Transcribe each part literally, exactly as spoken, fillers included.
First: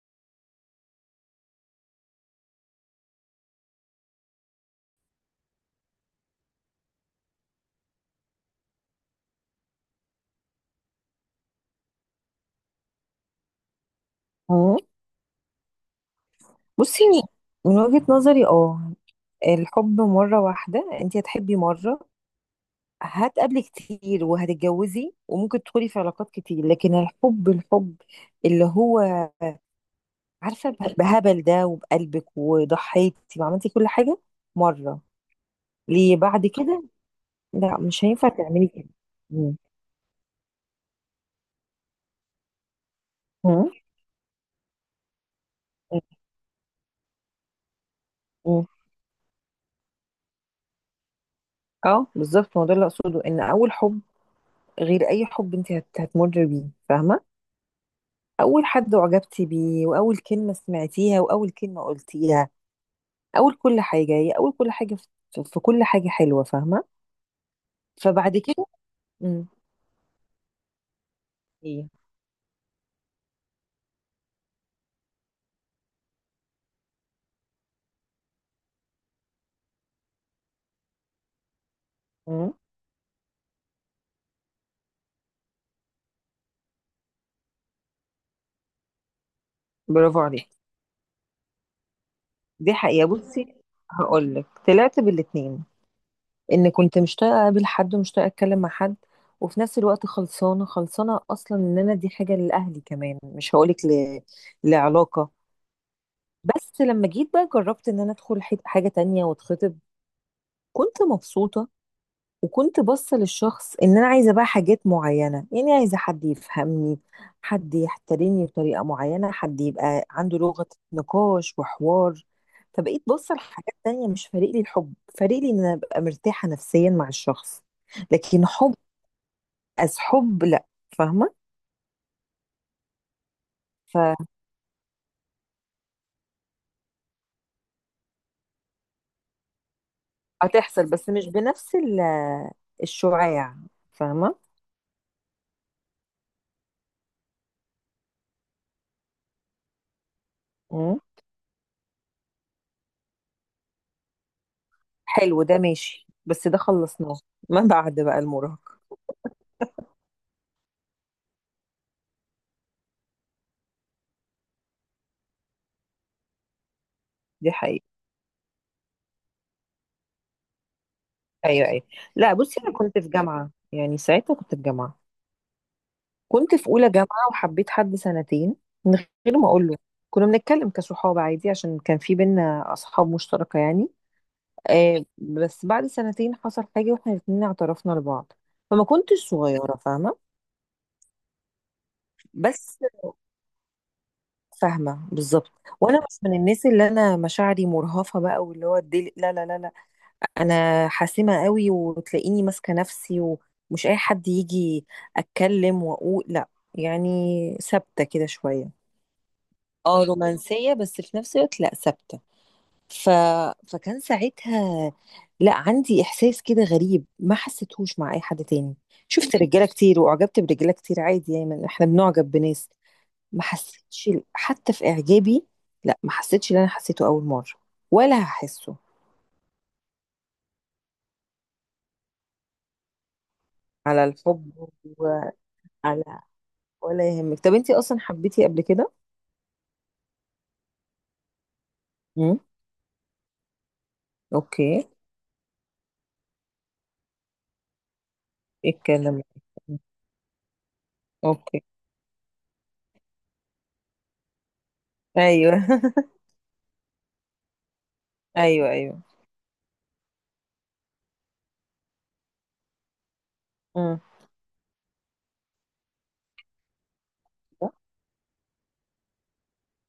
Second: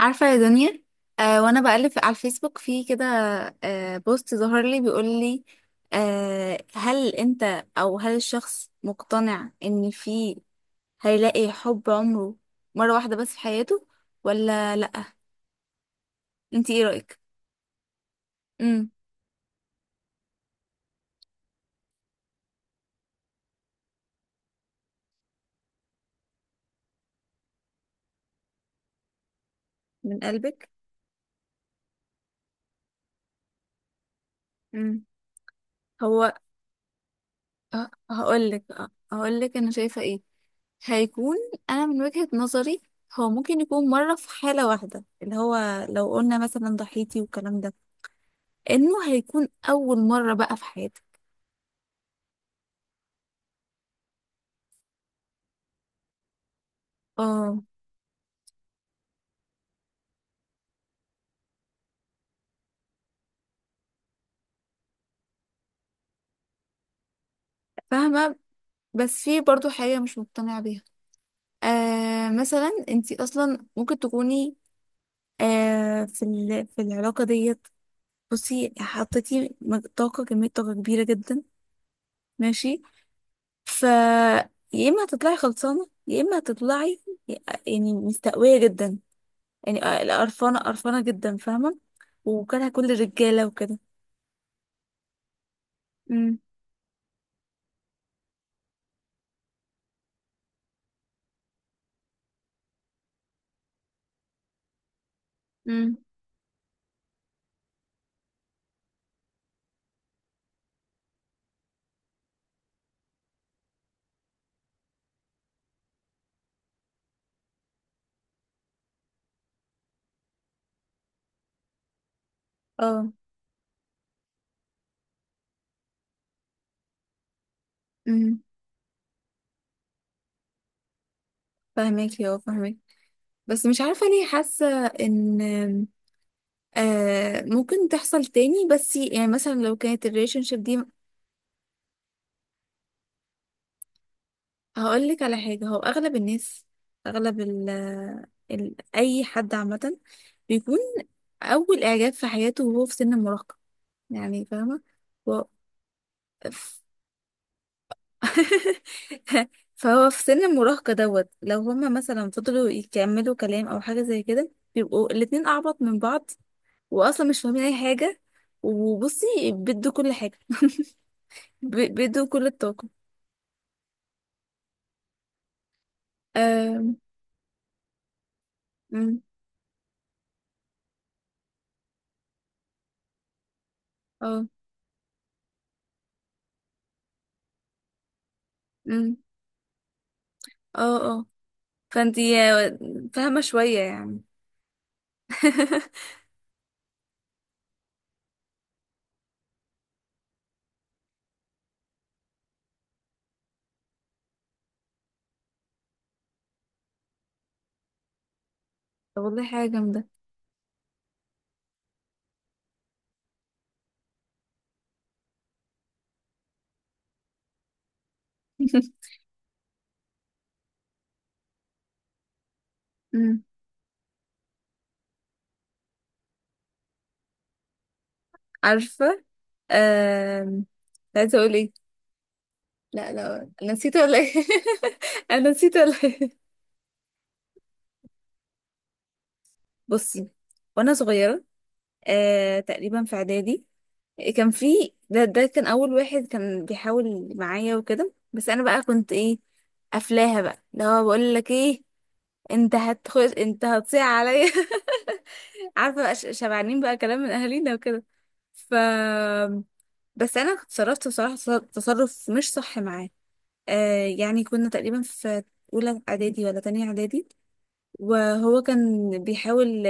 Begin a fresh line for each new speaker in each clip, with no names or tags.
عارفة يا دنيا؟ آه وانا بقلب في- على الفيسبوك في كده. آه بوست ظهر لي بيقول لي، آه هل انت او هل الشخص مقتنع ان في، هيلاقي حب عمره مرة واحدة بس في حياته ولا
مم.
لا؟ انت ايه
بصي،
رأيك؟
من وجهة نظري اه
امم.
الحب مرة واحدة. انت هتحبي مرة، هتقابلي كتير وهتتجوزي وممكن تدخلي في علاقات كتير، لكن الحب الحب اللي هو،
من
عارفة،
قلبك.
به- بهبل ده، وبقلبك، وضحيتي وعملتي كل حاجة مرة.
امم.
ليه
هو
بعد كده؟ لا،
ه-
مش هينفع
هقولك
تعملي كده. مم.
هقولك انا شايفة ايه. هيكون، انا من وجهة نظري هو ممكن
مم.
يكون مرة في حالة واحدة، اللي هو لو قلنا مثلا ضحيتي والكلام ده،
مم.
انه هيكون اول مره بقى في حياتي.
اه بالظبط، ما هو ده اللي اقصده، ان اول حب غير اي حب انت هت- هتمر بيه، فاهمة؟
اه،
أول حد أعجبتي بيه، وأول كلمة سمعتيها، وأول كلمة قلتيها، أول كل حاجة هي أول كل حاجة في, في كل حاجة حلوة، فاهمة؟
فاهمه.
فبعد كده.
بس في
امم.
برضو حاجه مش مقتنعه بيها.
ايه.
آه مثلا انتي اصلا ممكن تكوني، آه في ال- في العلاقه ديت، بصي حطيتي مج- طاقه كميه طاقه كبيره جدا،
امم.
ماشي. ف يا اما هتطلعي خلصانه يا اما هتطلعي يعني مستقويه جدا، يعني
برافو عليك.
قرفانه قرفانه جدا، فاهمه؟ وكانها
دي
كل
حقيقة،
الرجاله
بصي،
وكده.
هقولك طلعت بالاتنين.
امم،
إن كنت مشتاقة أقابل حد ومشتاقة أتكلم مع حد، وفي نفس الوقت خلصانة خلصانة أصلا، إن أنا، دي حاجة لأهلي كمان، مش هقولك ل... لعلاقة.
امم،
بس لما جيت بقى، جربت إن أنا أدخل حت- حاجة تانية، واتخطب. كنت مبسوطة، وكنت باصه للشخص ان انا عايزه بقى حاجات معينه، يعني عايزه حد يفهمني، حد يحترمني بطريقه معينه، حد يبقى عنده لغه نقاش وحوار. فبقيت
اه،
باصه لحاجات تانية، مش فارق لي الحب، فارق لي ان انا ابقى مرتاحه نفسيا مع الشخص.
امم.
لكن حب، از حب، لا، فاهمه؟
فاهمك، يا فاهمك. بس مش عارفة ليه حاسة ان آه ممكن تحصل تاني، بس يعني مثلا لو كانت الريليشن شيب دي.
فهتحصل، بس مش بنفس ال- الشعاع، فاهمه؟
هقولك على حاجة، هو اغلب الناس، اغلب ال ال اي حد عامة بيكون
مم.
اول اعجاب في حياته وهو في سن المراهقة، يعني فاهمة؟ و...
حلو، ده ماشي، بس ده
ف-
خلصناه. ما بعد بقى المراهقه.
فهو في سن المراهقة دوت، لو هما مثلا فضلوا يكملوا كلام او حاجة زي كده بيبقوا الاتنين اعبط من بعض، واصلا مش
دي
فاهمين اي
حقيقة.
حاجه. وبصي، بيدوا كل حاجه.
ايوه،
ب-
ايوه.
بيدوا
لا،
كل
بصي، انا
الطاقه.
كنت في جامعه، يعني ساعتها كنت في جامعه، كنت في اولى
آم،
جامعه، وحبيت حد سنتين من
أم،
غير ما اقول له. كنا بنتكلم كصحاب عادي، عشان كان في بينا اصحاب مشتركه يعني.
اه،
آه بس بعد سنتين حصل حاجه، واحنا الاثنين اعترفنا لبعض، فما
أم،
كنتش صغيره، فاهمه؟
اه، اه. فانتي
بس.
آه، فاهمه شويه يعني.
فاهمه بالظبط. وانا مش من الناس اللي انا مشاعري مرهفه بقى، واللي هو الدل... لا لا لا لا، انا حاسمه قوي، وتلاقيني ماسكه نفسي، ومش اي حد يجي اتكلم واقول لا، يعني ثابته كده شويه.
طب والله حاجه
اه،
جامده.
رومانسيه، بس في نفس الوقت لا، ثابته. ف... فكان ساعتها لا، عندي احساس كده غريب، ما حسيتهوش مع اي حد تاني. شفت رجاله كتير، واعجبت برجاله كتير عادي، يعني احنا بنعجب بناس. ما
أم،
حسيتش حتى في اعجابي، لا، ما حسيتش اللي انا حسيته اول مره، ولا هحسه.
عارفه، آم، كنت عايزه اقول ايه؟ لا لا، انا نسيت
على
ولا ايه؟
الحب.
انا نسيت ولا
وعلى.
ايه؟
ولا يهمك، طب انتي اصلا حبيتي قبل كده؟
بصي، وانا صغيره
امم.
آه، تقريبا في اعدادي، كان
اوكي.
في ده ده كان اول واحد كان بيحاول معايا وكده، بس انا
ايه
بقى كنت
الكلام
ايه؟
ده؟
قافلاها بقى. اللي هو بقول لك
اوكي.
ايه؟ انت هتخش، انت هتصيع عليا.
ايوه
عارفه بقى ش- شبعانين بقى كلام من اهالينا وكده.
ايوه،
ف
ايوه.
بس انا اتصرفت بصراحه تص- تصرف مش صح معاه.
امم.
آه يعني كنا تقريبا في اولى اعدادي ولا تانية اعدادي، وهو كان بيحاول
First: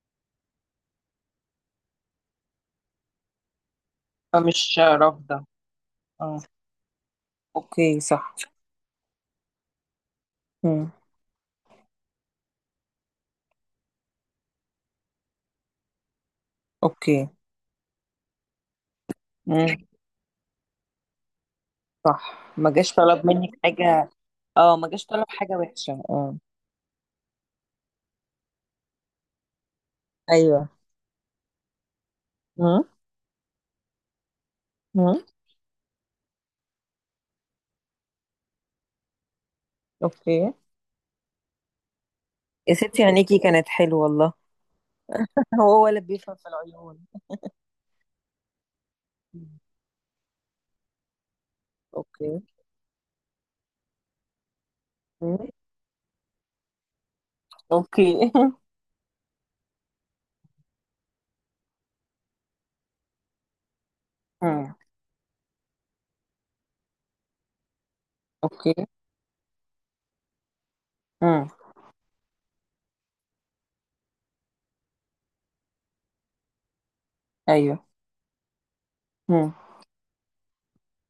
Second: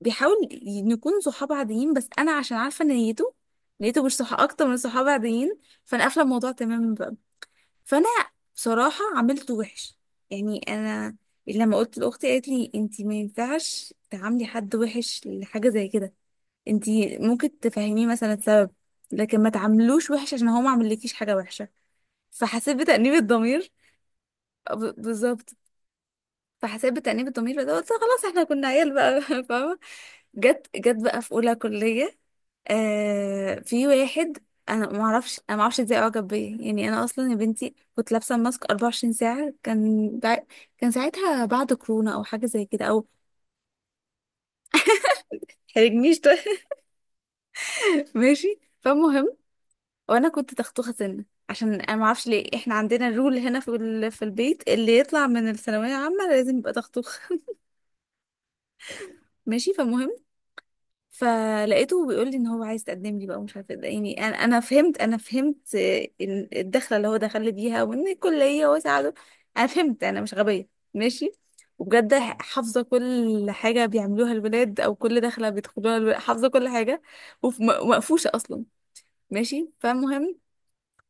بيحاول ي- نكون صحاب عاديين، بس انا عشان عارفه ان نيته نيته مش صحاب، اكتر من
فمش
صحاب
رافضة.
عاديين. فانا قافله
اه.
الموضوع تماما بقى.
اوكي،
فانا
صح.
بصراحه عملته وحش، يعني
امم.
انا لما قلت لاختي قالت لي انت ما ينفعش تعاملي حد وحش لحاجه زي كده، انت
اوكي.
ممكن تفهميه مثلا السبب، لكن ما
امم.
تعاملوش وحش عشان هو ما عملكيش حاجه وحشه.
صح، ما
فحسيت
جاش
بتأنيب
طلب منك
الضمير.
حاجه. اه، ما
ب-
جاش طلب
بالظبط.
حاجه وحشه، اه.
فحسيت بتأنيب الضمير، بس قلت خلاص، احنا كنا عيال بقى. فاهمه؟ جت
ايوه.
جت بقى في اولى كليه،
امم.
آه في واحد، انا ما
امم.
اعرفش انا ما اعرفش ازاي اعجب بيا، يعني انا اصلا يا بنتي كنت لابسه ماسك أربعة وعشرين ساعه، كان بع...
اوكي.
كان ساعتها بعد كورونا او حاجه زي
يا
كده،
ستي،
او
عينيكي كانت حلوه والله. هو ولا
حرجنيش
بيفهم
طيب.
في العيون.
ماشي، فالمهم.
مم.
وانا كنت تختوخه سنه، عشان انا ما اعرفش
اوكي.
ليه احنا عندنا الرول هنا في ال... في البيت، اللي يطلع
مم.
من الثانويه عامه لازم يبقى تختوخ.
اوكي
ماشي، فالمهم. فلقيته بيقول لي ان هو عايز يتقدم لي بقى، ومش عارفه ده يعني. انا انا
مم.
فهمت انا فهمت آه، إن الدخله اللي هو دخل لي بيها، وان الكليه
اوكي.
وساعده. انا فهمت، انا مش غبيه، ماشي.
مم.
وبجد، حافظه كل حاجه بيعملوها الولاد، او كل دخله بيدخلوها الولاد، حافظه كل حاجه، وف- م-
ايوه.
ومقفوشه اصلا.
مم.
ماشي، فالمهم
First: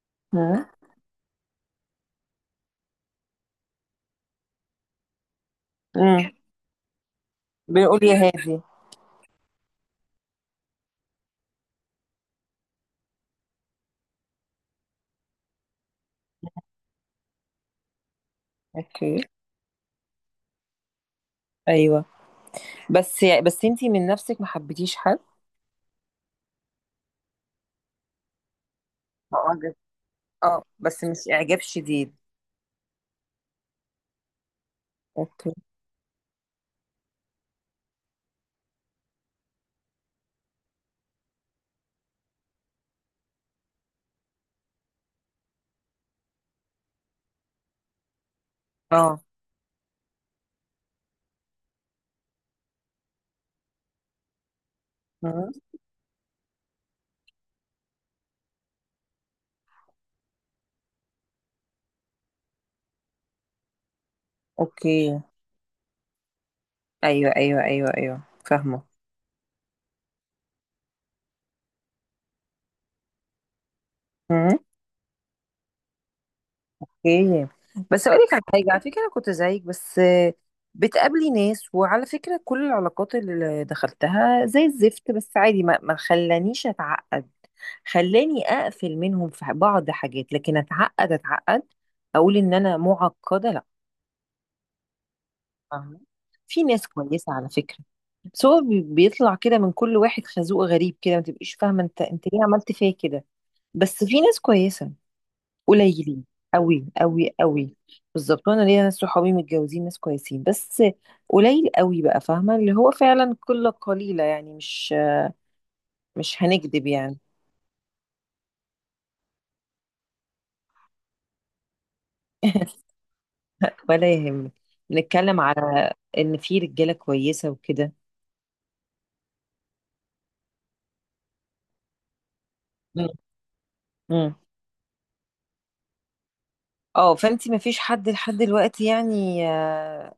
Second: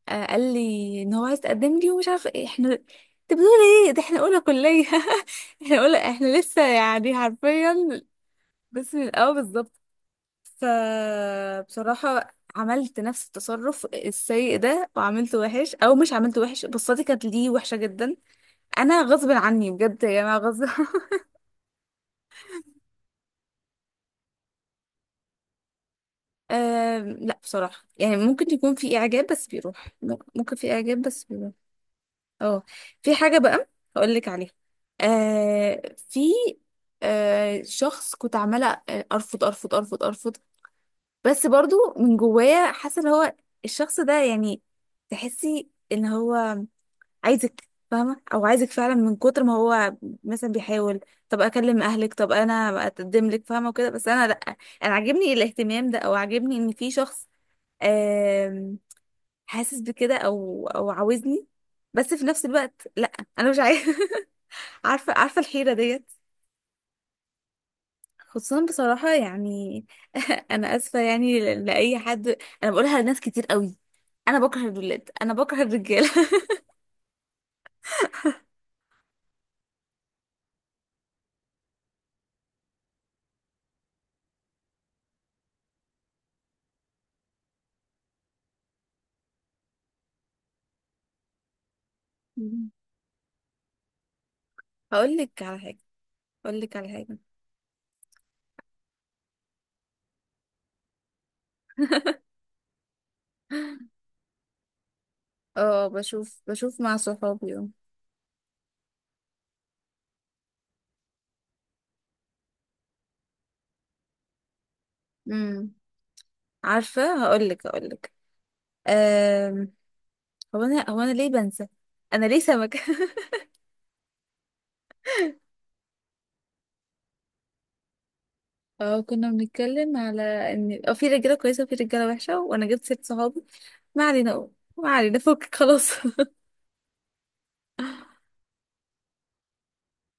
آه، قال
مم.
لي ان هو عايز يتقدم لي، ومش عارفه ايه. احنا انت بتقول ايه؟ ده احنا اولى كليه. احنا اولى
مم.
احنا لسه يعني حرفيا
بنقول يا هادي.
بس من الاول بالظبط. فبصراحة عملت نفس التصرف السيء ده، وعملته وحش او مش عملته وحش، بصتي كانت ليه وحشة جماعة. انا
اوكي.
غصب عني بجد يا جماعة، غصب.
ايوه، بس بس انتي من نفسك ما حبيتيش حد؟
آم، لا بصراحة، يعني ممكن يكون في إعجاب بس
معجب.
بيروح، م- ممكن
اه،
في إعجاب
بس مش
بس بيروح.
اعجاب شديد.
اه، في حاجة بقى هقول لك عليها.
اوكي.
آه في، آه شخص كنت عمالة آه، أرفض أرفض أرفض أرفض، بس برضو من جوايا حاسة اللي هو الشخص ده، يعني تحسي ان هو عايزك فاهمة، او عايزك فعلا من
اه.
كتر ما هو مثلا بيحاول، طب اكلم اهلك، طب انا اقدم لك، فاهمة، وكده. بس انا لا، انا عاجبني
مم.
الاهتمام ده، او عاجبني ان في شخص آم، حاسس بكده، او او عاوزني، بس في نفس الوقت لا، انا مش عايزة. عارفة
اوكي.
عارفة الحيرة ديت؟
ايوه، ايوه، ايوه، ايوه،
خصوصا
فاهمه.
بصراحة يعني. انا اسفة يعني ل- لاي حد، انا بقولها لناس كتير قوي، انا
مم.
بكره الولاد، انا بكره الرجالة.
اوكي. بس اقول لك على حاجه، على فكره انا كنت زيك، بس آه، بتقابلي ناس، وعلى فكره كل العلاقات اللي دخلتها زي الزفت، بس عادي، ما ما خلانيش اتعقد، خلاني اقفل منهم في بعض حاجات، لكن اتعقد اتعقد اقول ان انا معقده، لا.
هقول لك على حاجة
فاهمة؟
هقول
في
لك
ناس
على حاجة
كويسه على فكره، بس هو بي- بيطلع كده من كل واحد خازوق غريب، كده ما تبقيش فاهمه، انت انت ليه عملت فيا كده؟ بس في ناس كويسه،
اه،
قليلين
بشوف بشوف
قوي
مع
قوي
صحابي، اه.
قوي. بالظبط، وانا ليا ناس صحابي متجوزين ناس كويسين، بس قليل قوي بقى، فاهمه؟ اللي هو فعلا قله قليله، يعني مش
امم.
مش هنكذب يعني.
عارفة، هقولك هقولك أم... هو انا هو انا ليه بنسى؟ انا ليه سمكة؟
ولا يهمك، بنتكلم على ان في رجاله كويسه وكده.
اه، كنا بنتكلم على ان اه في رجالة كويسة وفي رجالة وحشة، وانا جبت ست
مم.
صحابي، ما
مم.
علينا، ما علينا، فكك، خلاص.
اه، فانت ما فيش حد لحد دلوقتي يعني آه،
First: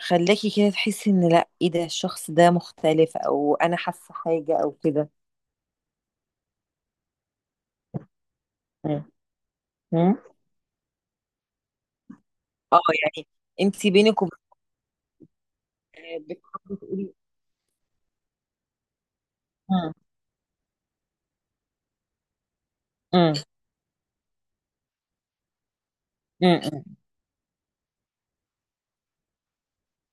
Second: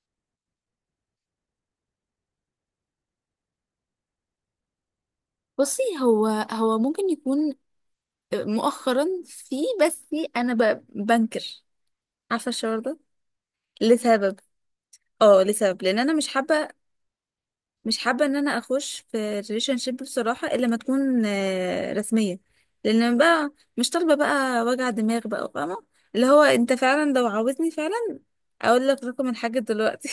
خلاكي كده تحسي ان، لا، ايه ده، الشخص ده مختلف، او انا حاسه حاجه او كده؟
بصي، هو هو ممكن يكون آه،
مم.
مؤخرا في، بس
مم.
انا ب... بنكر. عارفة
اه
الشعور ده؟
يعني، انت بينك وبين
لسبب اه لسبب لان انا
آه،
مش حابة،
بتحبي تقولي.
مش حابه ان انا اخش في ريليشن
مم.
شيب بصراحه الا ما تكون آه، رسميه، لان أنا
مم.
بقى مش طالبه بقى وجع دماغ بقى، فاهمه؟ اللي هو
مم.
انت
مم.
فعلا لو عاوزني فعلا اقول لك رقم الحاج دلوقتي.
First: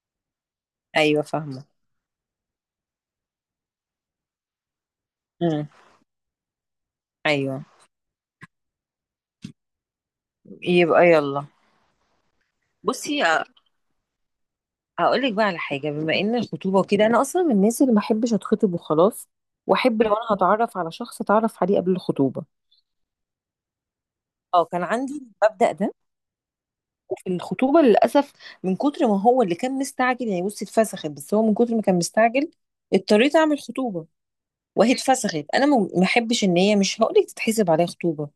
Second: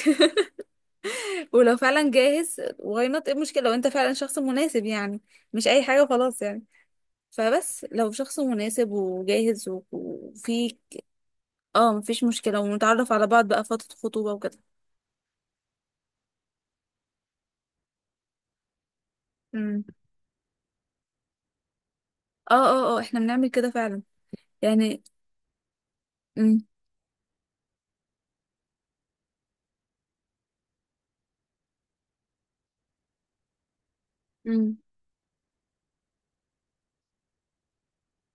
ايوه فاهمه.
ولو فعلا جاهز واي نوت، ايه المشكله؟ لو انت فعلا شخص مناسب، يعني
مم.
مش اي حاجه خلاص يعني.
ايوه،
فبس لو شخص مناسب وجاهز و- وفي،
يبقى يلا.
اه، مفيش مشكله ونتعرف
بصي،
على بعض بقى فتره خطوبه وكده.
هقول لك بقى على حاجه، بما ان الخطوبه وكده، انا اصلا من الناس اللي ما احبش اتخطب وخلاص،
امم،
واحب لو انا هتعرف على شخص اتعرف عليه قبل الخطوبه.
اه اه اه، احنا بنعمل كده فعلا
اه، كان
يعني.
عندي المبدا ده.
امم،
وفي الخطوبه للاسف، من كتر ما هو اللي كان مستعجل يعني، بصي اتفسخت، بس هو من كتر ما كان مستعجل، اضطريت اعمل خطوبه.
امم،
وهي اتفسخت، انا ما ما احبش ان هي، مش هقول لك تتحسب عليها خطوبه،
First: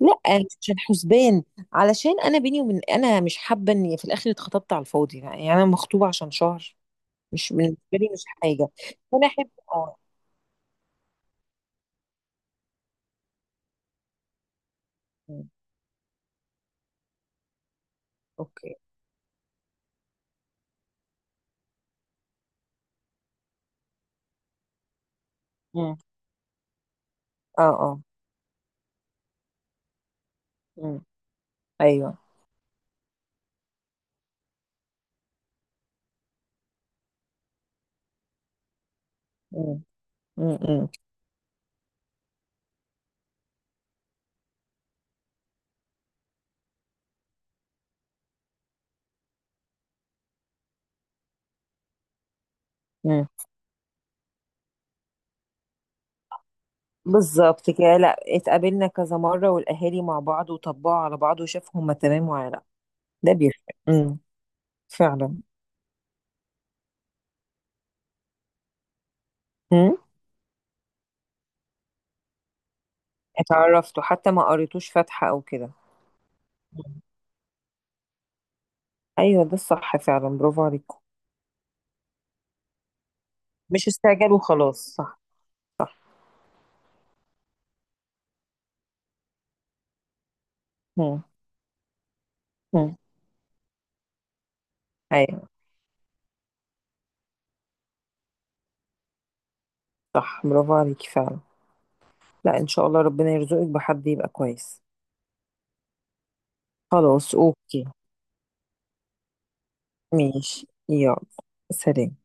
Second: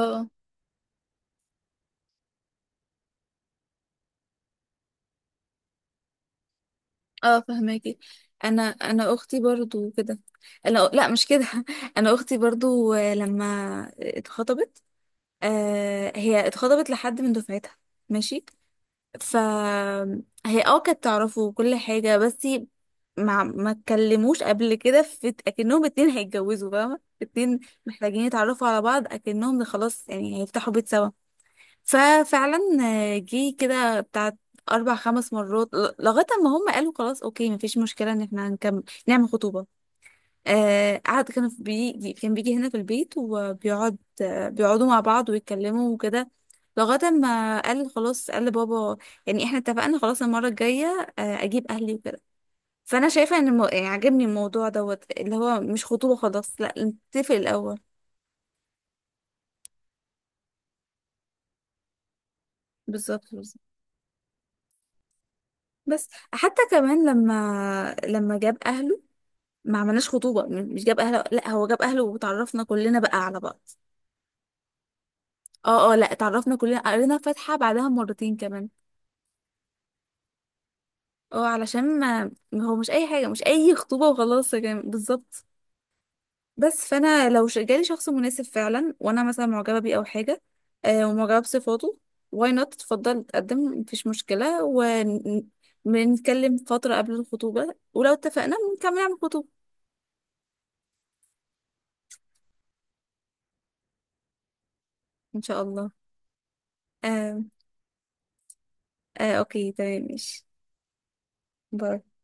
لا مش عشان حسبان، علشان انا، بيني وبين، انا مش حابه ان في الاخر اتخطبت على الفاضي، يعني انا مخطوبه عشان شهر،
اه،
مش بالنسبه
فهماكي.
لي، مش
انا
حاجه.
انا
فانا
اختي
احب،
برضو
اه.
كده. انا لا، مش كده. انا اختي برضو آه، لما اتخطبت،
مم.
آه هي اتخطبت لحد من دفعتها، ماشي.
اوكي.
فهي اه كانت تعرفه وكل حاجه، بس ما ما اتكلموش قبل كده، في اكنهم
مم.
اتنين هيتجوزوا، فاهمه، اتنين
اه، اه.
محتاجين يتعرفوا على بعض اكنهم خلاص يعني هيفتحوا بيت
مم.
سوا.
ايوه.
ففعلا آه، جه كده بتاع اربع خمس مرات، ل- لغايه ما هم قالوا خلاص اوكي مفيش مشكله ان احنا هنكمل نعمل خطوبه.
مم. مم. مم.
آه قعد، كان في بيجي كان بيجي هنا في البيت وبيقعد، آه بيقعدوا مع بعض ويتكلموا وكده، لغايه ما قال خلاص، قال لبابا يعني احنا اتفقنا، خلاص المره الجايه آه اجيب اهلي وكده. فانا
مم.
شايفه ان الم... يعني عجبني الموضوع دوت، اللي هو مش خطوبه خلاص، لا نتفق
بالظبط
الاول.
كده، لا، اتقابلنا كذا مرة، والأهالي مع بعض، وطبقوا على بعض، وشافوا هما تمام ولا لا.
بالظبط،
ده
بالظبط.
بيفرق. مم. فعلا.
بس حتى كمان لما لما جاب اهله ما
مم.
عملناش خطوبة، م- مش جاب اهله، لا هو جاب اهله وتعرفنا كلنا بقى على بعض.
اتعرفتوا حتى؟ ما قريتوش فاتحة أو كده؟
اه اه، لا تعرفنا كلنا،
مم.
قرينا فاتحة بعدها مرتين كمان.
أيوه، ده الصح فعلا، برافو عليكم.
اه، علشان ما ما هو مش اي حاجة، مش اي
مش
خطوبة
استعجال
وخلاص يا جماعة،
وخلاص، صح.
بالظبط.
صح.
بس فانا لو ش- جالي شخص مناسب فعلا، وانا مثلا معجبة بيه او حاجة، آه
مم.
ومعجبة بصفاته، واي نوت،
مم.
اتفضل اتقدم، مفيش مشكلة،
أيوه،
ونتكلم فترة قبل الخطوبة، ولو اتفقنا نكمل على الخطوبة.
صح، برافو عليكي فعلا. لا، إن شاء الله ربنا يرزقك بحد يبقى كويس.
ان شاء الله.
خلاص
آه،
أوكي.
آه، اوكي، تمام، ماشي.
ماشي يلا.
باي.
سلام.